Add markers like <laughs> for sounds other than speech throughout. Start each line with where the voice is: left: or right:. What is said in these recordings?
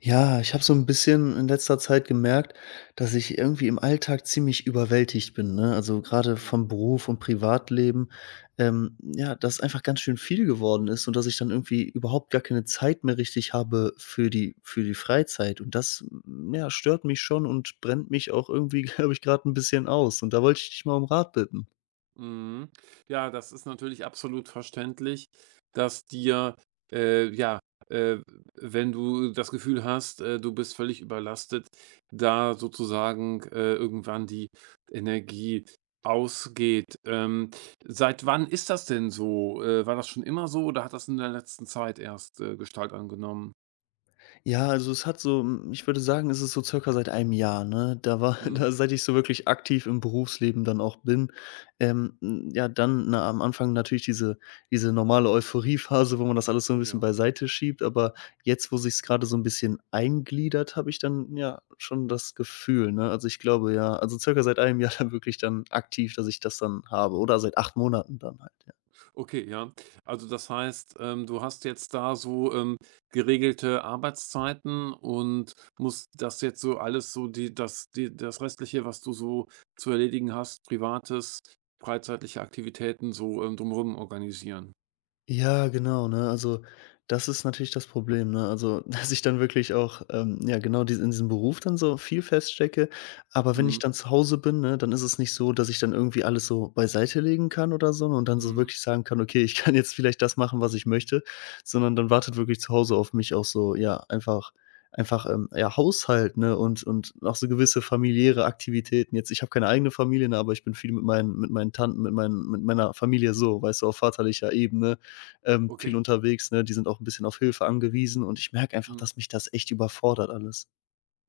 left: Ja, ich habe so ein bisschen in letzter Zeit gemerkt, dass ich irgendwie im Alltag ziemlich überwältigt bin, ne? Also, gerade
right: Mhm.
left: vom Beruf und Privatleben, ja, dass einfach ganz schön viel geworden ist und dass ich dann irgendwie überhaupt gar keine Zeit mehr richtig habe für die Freizeit. Und das, ja, stört mich schon und brennt mich auch irgendwie, <laughs> glaube ich, gerade ein bisschen aus. Und da wollte ich dich mal um Rat bitten.
right: Mhm. Ja, das ist natürlich absolut verständlich, dass dir, äh, ja, äh, wenn du das Gefühl hast, du bist völlig überlastet, da sozusagen irgendwann die Energie ausgeht. Seit wann ist das denn so? War das schon immer so oder hat das in der letzten Zeit erst Gestalt angenommen?
left: Ja, also es hat so ich würde sagen, es ist so circa seit einem Jahr, ne? Da war <laughs>
right: Mhm.
left: da seit ich so wirklich aktiv im Berufsleben dann auch bin, ja, dann, ne, am Anfang natürlich diese normale Euphoriephase, wo man das alles so ein bisschen
right: Ja.
left: beiseite schiebt, aber jetzt, wo sich's gerade so ein bisschen eingliedert, habe ich dann, ja, schon das Gefühl, ne? Also, ich glaube, ja also circa seit einem Jahr <laughs> dann wirklich dann aktiv, dass ich das dann habe oder seit 8 Monaten dann halt, ja.
right: Okay, ja. Also das heißt, du hast jetzt da so, geregelte Arbeitszeiten und musst das jetzt so alles so die das Restliche, was du so zu erledigen hast, Privates, freizeitliche Aktivitäten so, drumrum organisieren.
left: Ja, genau, ne? Also, das ist natürlich das Problem, ne? Also, <laughs> dass ich dann wirklich auch, ja, genau dies in diesem Beruf dann so viel feststecke. Aber wenn ich
right: Mhm,
left: dann zu Hause bin, ne, dann ist es nicht so, dass ich dann irgendwie alles so beiseite legen kann oder so ne, und dann so
right: mhm,
left: wirklich sagen kann: „Okay, ich <laughs> kann jetzt vielleicht das machen, was ich möchte", sondern dann wartet wirklich zu Hause auf mich auch so, ja, einfach, ja, Haushalt, ne, und auch so gewisse familiäre Aktivitäten. Jetzt ich habe keine eigene Familie, ne, aber ich bin viel mit meinen Tanten, mit meiner Familie so, weißt du, auf vaterlicher Ebene viel
right: okay,
left: unterwegs, ne? Die sind auch ein bisschen auf Hilfe angewiesen und ich merke einfach,
right: mhm,
left: dass mich das echt überfordert alles.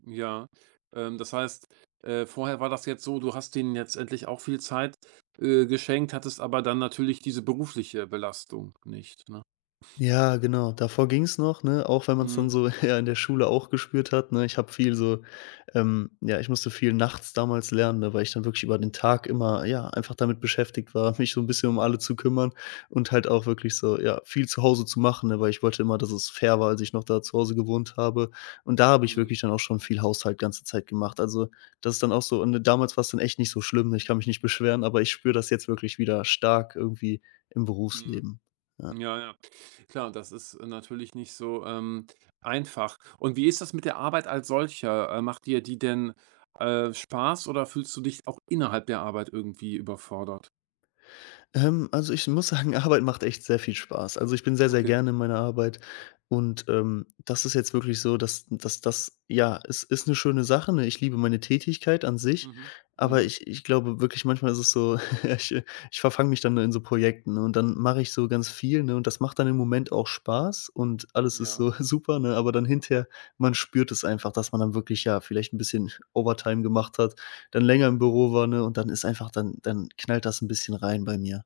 right: ja. Das heißt, vorher war das jetzt so, du hast denen jetzt endlich auch viel Zeit, geschenkt, hattest aber dann natürlich diese berufliche Belastung nicht, ne?
left: Ja, genau. Davor ging's noch, ne? Auch wenn man es
right: Mhm,
left: dann so <laughs> ja in der Schule auch gespürt hat, ne? Ich habe viel so ja, ich musste viel nachts damals lernen, ne, weil ich dann wirklich über den Tag immer, ja, einfach damit beschäftigt war, <laughs> mich so ein bisschen um alle zu kümmern und halt auch wirklich so, ja, viel zu Hause zu machen, ne, weil ich wollte immer, dass es fair war, als ich noch da zu Hause gewohnt habe. Und da habe ich
right: mhm,
left: wirklich dann auch schon viel Haushalt ganze Zeit gemacht. Also, das ist dann auch so und damals war's dann echt nicht so schlimm, ne? Ich kann mich nicht beschweren, aber ich spüre das jetzt wirklich wieder stark irgendwie im
right: mhm.
left: Berufsleben. Ja.
right: Ja, ja. Klar, das ist, natürlich nicht so, einfach. Und wie ist das mit der Arbeit als solcher? Macht dir die denn, Spaß oder fühlst du dich auch innerhalb der Arbeit irgendwie überfordert?
left: Also, ich muss sagen, <laughs> Arbeit macht echt sehr viel Spaß. Also, ich bin sehr, sehr
right: Okay.
left: gerne in meiner Arbeit und, das ist jetzt wirklich so, dass das ja, es ist eine schöne Sache, ne? Ich liebe meine Tätigkeit an sich,
right: Mhm.
left: aber
right: Mhm.
left: ich glaube wirklich, manchmal ist es so, <laughs> ich äh, ich verfange mich dann in so Projekten, ne, und dann mache ich so ganz viel, ne, und das macht dann im Moment auch Spaß und alles ist
right: Ja.
left: so <laughs> super, ne, aber dann hinterher man spürt es einfach, dass man dann wirklich, ja, vielleicht ein bisschen Overtime gemacht hat, dann länger im
right: Mhm.
left: Büro war, ne, und dann ist einfach dann knallt das ein bisschen rein bei mir.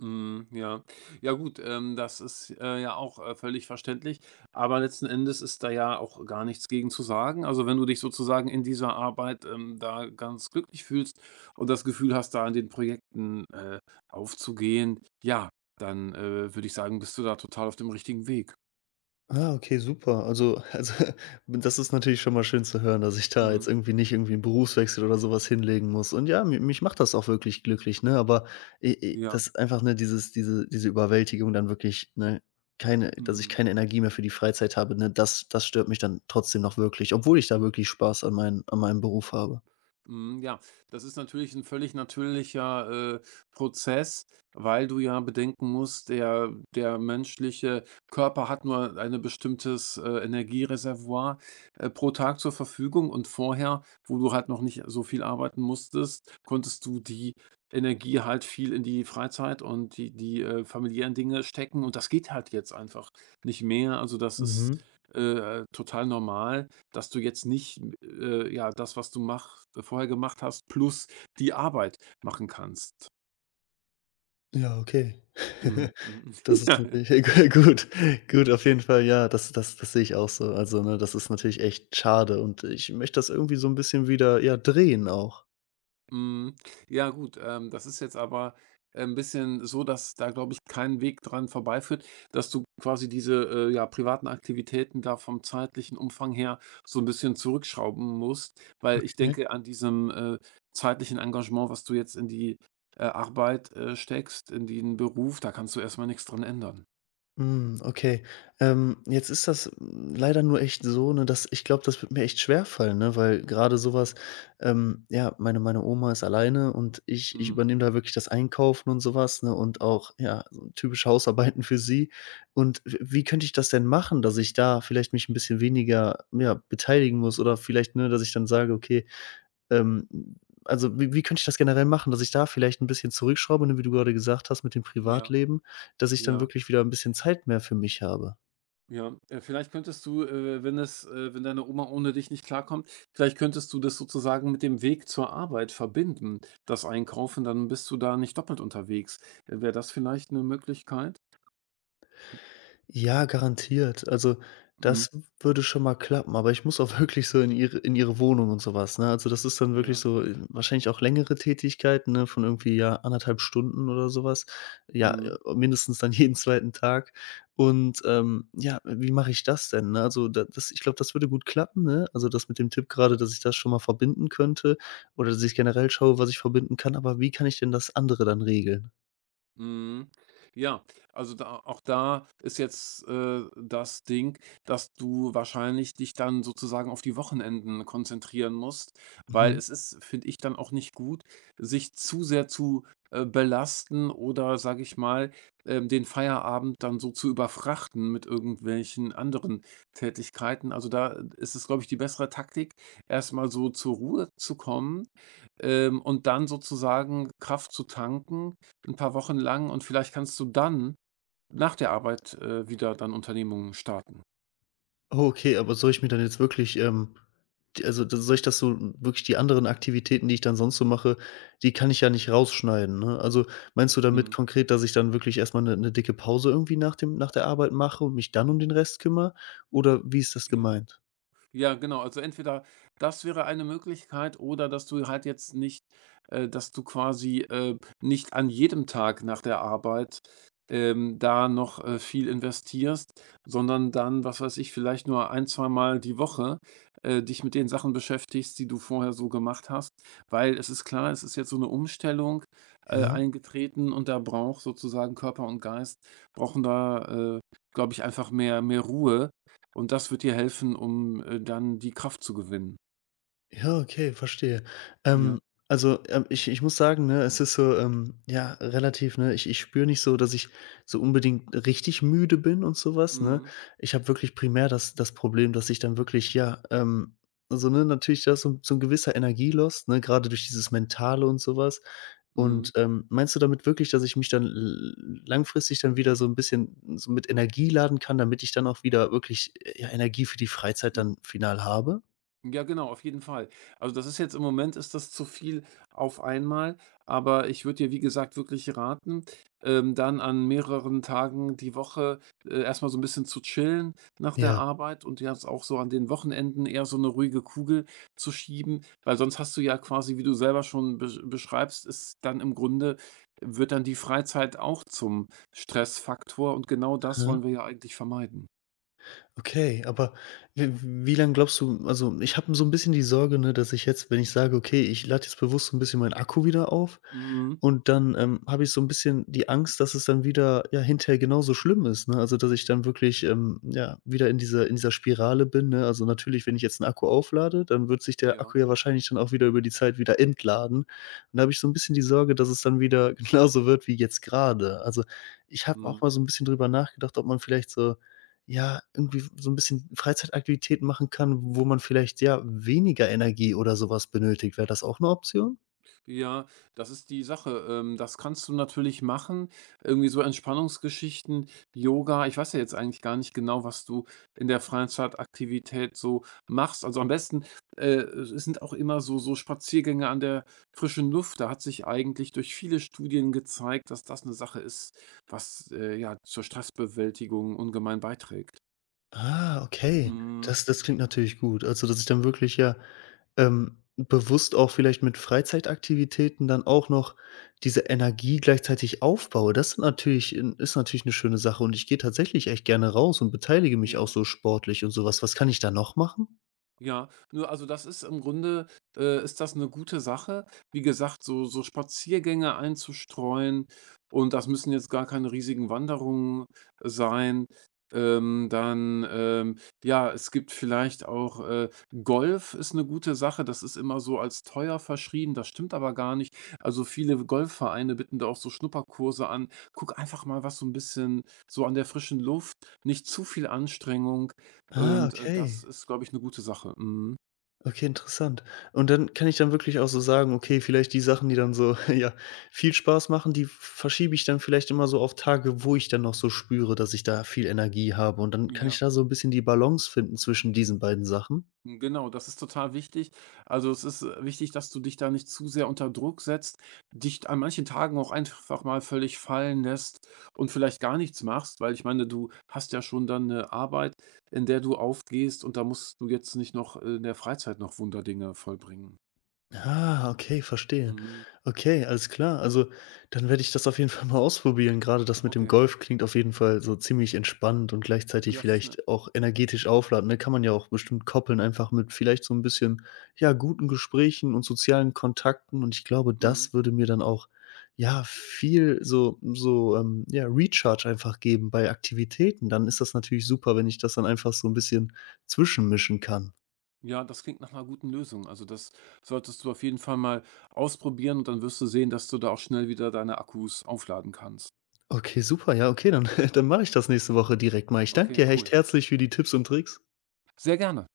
right: Mhm, ja. Ja gut, das ist, ja auch, völlig verständlich, aber letzten Endes ist da ja auch gar nichts gegen zu sagen. Also, wenn du dich sozusagen in dieser Arbeit, da ganz glücklich fühlst und das Gefühl hast, da an den Projekten, aufzugehen, ja, dann, würde ich sagen, bist du da total auf dem richtigen Weg.
left: Ah, okay, super. Also, <laughs> das ist natürlich schon mal schön zu hören, dass ich da
right: Mhm.
left: jetzt irgendwie nicht irgendwie 'n Berufswechsel oder sowas hinlegen muss. Und ja, mi mich macht das auch wirklich glücklich, ne? Aber i i
right: Ja.
left: das ist einfach, ne, diese Überwältigung dann wirklich, ne, keine dass ich
right: Mhm.
left: keine Energie mehr für die Freizeit habe, ne, das stört mich dann trotzdem noch wirklich, obwohl ich da wirklich Spaß an meinem Beruf habe.
right: Mhm, ja, das ist natürlich ein völlig natürlicher, Prozess, weil du ja bedenken musst, der menschliche Körper hat nur eine bestimmtes, Energiereservoir, pro Tag zur Verfügung und vorher, wo du halt noch nicht so viel arbeiten musstest, konntest du die Energie halt viel in die Freizeit und die familiären Dinge stecken und das geht halt jetzt einfach nicht mehr. Also, das ist,
left: Mhm.
right: total normal. Dass du jetzt nicht, ja, das, was du mach vorher gemacht hast, plus die Arbeit machen kannst.
left: Ja, okay.
right: Mhm,
left: <laughs>
right: mhm.
left: Das
right: <laughs>
left: ist
right: Ja, ja.
left: natürlich <laughs> gut. Gut, auf jeden Fall, ja, das sehe ich auch so. Also, ne, das ist natürlich echt schade und ich möchte das irgendwie so ein bisschen wieder, ja, drehen auch.
right: Mhm. Ja gut, das ist jetzt aber ein bisschen so, dass da, glaube ich, kein Weg dran vorbeiführt, dass du quasi diese, ja, privaten Aktivitäten da vom zeitlichen Umfang her so ein bisschen zurückschrauben musst, weil ich
left: Okay.
right: denke, an diesem, zeitlichen Engagement, was du jetzt in die, Arbeit, steckst, in den Beruf, da kannst du erstmal nichts dran ändern.
left: Hm, okay. Jetzt ist das leider nur echt so, ne, dass ich glaube, das wird mir echt schwer fallen, ne, weil gerade sowas, ja, meine Oma ist alleine und ich
right: Mhm.
left: übernehme da wirklich das Einkaufen und sowas, ne, und auch, ja, so typische Hausarbeiten für sie. Und w wie könnte ich das denn machen, dass ich da vielleicht mich ein bisschen weniger, ja, beteiligen muss oder vielleicht, ne, dass ich dann sage: „Okay, ähm, also, wie könnte ich das generell machen, dass ich da vielleicht ein bisschen zurückschraube, ne, wie du gerade gesagt hast mit dem
right: Ja,
left: Privatleben, dass ich dann
right: ja,
left: wirklich wieder ein bisschen Zeit mehr für mich habe?
right: ja. Vielleicht könntest du, wenn es wenn deine Oma ohne dich nicht klarkommt, vielleicht könntest du das sozusagen mit dem Weg zur Arbeit verbinden, das Einkaufen, dann bist du da nicht doppelt unterwegs. Wäre das vielleicht eine Möglichkeit?
left: Ja, garantiert. Also,
right: Mhm,
left: das würde schon mal klappen, aber ich muss auch <laughs> wirklich so in ihre Wohnung und sowas, ne? Also, das ist dann wirklich
right: ja,
left: so wahrscheinlich auch längere Tätigkeiten, ne, von irgendwie, ja, 1,5 Stunden oder sowas. Was. Ja,
right: mhm.
left: mindestens dann <laughs> jeden zweiten Tag. Und, ja, wie mache ich das denn, ne? Also, da das ich glaube, das würde gut klappen, ne? Also, das mit dem Tipp gerade, dass ich das schon mal verbinden könnte oder dass ich generell schaue, was ich verbinden kann, aber wie kann ich denn das andere dann regeln?
right: Mhm. Ja, also da ist jetzt, das Ding, dass du wahrscheinlich dich dann sozusagen auf die Wochenenden konzentrieren musst, weil
left: Mhm.
right: es ist, finde ich, dann auch nicht gut, sich zu sehr zu, belasten oder, sage ich mal, den Feierabend dann so zu überfrachten mit irgendwelchen anderen Tätigkeiten. Also, da ist es, glaube ich, die bessere Taktik, erstmal so zur Ruhe zu kommen, und dann sozusagen Kraft zu tanken ein paar Wochen lang und vielleicht kannst du dann nach der Arbeit, wieder dann Unternehmungen starten.
left: Oh, okay, aber soll ich mir dann jetzt wirklich, d also, d soll ich das so wirklich die anderen Aktivitäten, die ich dann sonst so mache, die kann ich ja nicht rausschneiden, ne? Also, meinst du damit
right: Mhm,
left: konkret, dass ich dann wirklich erst mal eine dicke Pause irgendwie nach der Arbeit mache und mich dann um den Rest kümmere? Oder wie ist das
right: ja.
left: gemeint?
right: Ja, genau. Also entweder das wäre eine Möglichkeit oder dass du halt jetzt nicht dass du quasi, nicht an jedem Tag nach der Arbeit, da noch, viel investierst, sondern dann, was weiß ich, vielleicht nur ein zweimal die Woche, dich mit den Sachen beschäftigst, die du vorher so gemacht hast. Weil es ist klar, es ist jetzt so eine Umstellung,
left: Ja?
right: eingetreten und da braucht sozusagen Körper und Geist brauchen da, glaube ich, einfach mehr Ruhe. Und das wird dir helfen, um, dann die Kraft zu gewinnen.
left: Ja, okay, verstehe.
right: Ja.
left: Ähm, also, ich muss sagen, ne, es ist so, ja, relativ, ne, ich spüre nicht so, dass ich so unbedingt richtig müde bin und so was, ne?
right: Mhm.
left: Ich habe wirklich primär das Problem, dass ich dann wirklich, ja, also, ne, natürlich da ist so ein gewisser Energielost, ne, gerade durch dieses Mentale und so was.
right: Mhm.
left: Und, meinst du damit wirklich, dass ich mich dann l langfristig dann wieder so ein bisschen so mit Energie laden kann, damit ich dann auch wieder wirklich, ja, Energie für die Freizeit
right: Mhm.
left: dann final habe?
right: Ja, genau, auf jeden Fall. Also das ist jetzt im Moment ist das zu viel auf einmal, aber ich würde dir, wie gesagt, wirklich raten, dann an mehreren Tagen die Woche erstmal so ein bisschen zu chillen nach der
left: Ja.
right: Arbeit und jetzt auch so an den Wochenenden eher so eine ruhige Kugel zu schieben, weil sonst hast du ja quasi, wie du selber schon beschreibst, ist dann im Grunde, wird dann die Freizeit auch zum Stressfaktor und genau das wollen wir ja eigentlich vermeiden.
left: Okay, aber w wie lange glaubst du also, ich habe so ein bisschen die Sorge, ne, dass ich jetzt, wenn ich sage: „Okay, ich lade jetzt bewusst so ein bisschen meinen Akku wieder auf"
right: Mhm.
left: und dann, habe ich so ein bisschen die Angst, dass es dann wieder, ja, hinterher genauso schlimm ist, ne? Also, dass ich dann wirklich, ja, wieder in dieser Spirale bin, ne? Also, natürlich, wenn ich jetzt einen Akku auflade, dann wird sich der
right: Ja.
left: Akku ja wahrscheinlich dann auch wieder über die Zeit wieder entladen. Und da habe ich so ein bisschen die Sorge, dass es dann wieder <laughs> genauso wird wie jetzt gerade. Also, ich habe auch
right: Mhm.
left: mal so ein bisschen drüber nachgedacht, ob man vielleicht so ja, irgendwie so ein bisschen Freizeitaktivitäten machen kann, wo man vielleicht, ja, weniger Energie oder sowas benötigt. Wäre das auch eine Option?
right: Ja, das ist die Sache. Das kannst du natürlich machen. Irgendwie so Entspannungsgeschichten, Yoga. Ich weiß ja jetzt eigentlich gar nicht genau, was du in der Freizeitaktivität so machst. Also am besten es sind auch immer so, so Spaziergänge an der frischen Luft. Da hat sich eigentlich durch viele Studien gezeigt, dass das eine Sache ist, was ja zur Stressbewältigung ungemein beiträgt.
left: Ah, okay.
right: Mhm.
left: Das klingt natürlich gut. Also, dass ich dann wirklich ja, bewusst auch vielleicht mit Freizeitaktivitäten dann auch noch diese Energie gleichzeitig aufbaue. Das sind natürlich 'n ist natürlich eine schöne Sache und ich gehe tatsächlich echt gerne raus und beteilige mich auch
right: Ja.
left: so sportlich und sowas. Was kann ich da noch machen?
right: Ja, nur also das ist im Grunde ist das eine gute Sache. Wie gesagt, so Spaziergänge einzustreuen und das müssen jetzt gar keine riesigen Wanderungen sein. Ja, es gibt vielleicht auch, Golf ist eine gute Sache. Das ist immer so als teuer verschrien, das stimmt aber gar nicht. Also, viele Golfvereine bieten da auch so Schnupperkurse an. Guck einfach mal, was so ein bisschen so an der frischen Luft, nicht zu viel Anstrengung
left: Ah,
right: und, das
left: okay.
right: ist, glaube ich, eine gute Sache. Mhm.
left: Okay, interessant. Und dann kann ich dann wirklich auch so sagen, okay, vielleicht die Sachen, die dann so, <laughs> ja, viel Spaß machen, die verschiebe ich dann vielleicht immer so auf Tage, wo ich dann noch so spüre, dass ich da viel Energie habe. Und dann kann ich
right: Ja,
left: da so ein bisschen die Balance finden zwischen diesen beiden Sachen?
right: genau, das ist total wichtig. Also, es ist, wichtig, dass du dich da nicht zu sehr unter Druck setzt, dich an manchen Tagen auch einfach mal völlig fallen lässt und vielleicht gar nichts machst, weil ich meine, du hast ja schon dann eine Arbeit, in der du aufgehst und da musst du jetzt nicht noch in der Freizeit noch Wunderdinge vollbringen.
left: Ah, okay, verstehe.
right: Mhm,
left: Okay, alles klar. Also, dann werde ich das auf jeden Fall mal ausprobieren. Gerade das mit dem
right: okay.
left: Golf klingt auf jeden Fall so ziemlich entspannt und gleichzeitig
right: Das ist eine.
left: vielleicht auch energetisch aufladen. Ne? Kann man ja auch bestimmt koppeln, einfach mit vielleicht so ein bisschen, ja, guten Gesprächen und sozialen Kontakten. Und ich glaube, das würde mir dann auch, ja, viel so, so, ja, Recharge einfach geben bei Aktivitäten. Dann ist das natürlich super, wenn ich das dann einfach so ein bisschen zwischenmischen kann.
right: Ja, das klingt nach einer guten Lösung. Also, das solltest du auf jeden Fall mal ausprobieren und dann wirst du sehen, dass du da auch schnell wieder deine Akkus aufladen kannst.
left: Okay, super. Ja, okay, dann <laughs> dann mache ich das nächste Woche direkt mal. Ich danke
right: Okay,
left: dir
right: cool.
left: echt herzlich für die Tipps und Tricks.
right: Sehr gerne.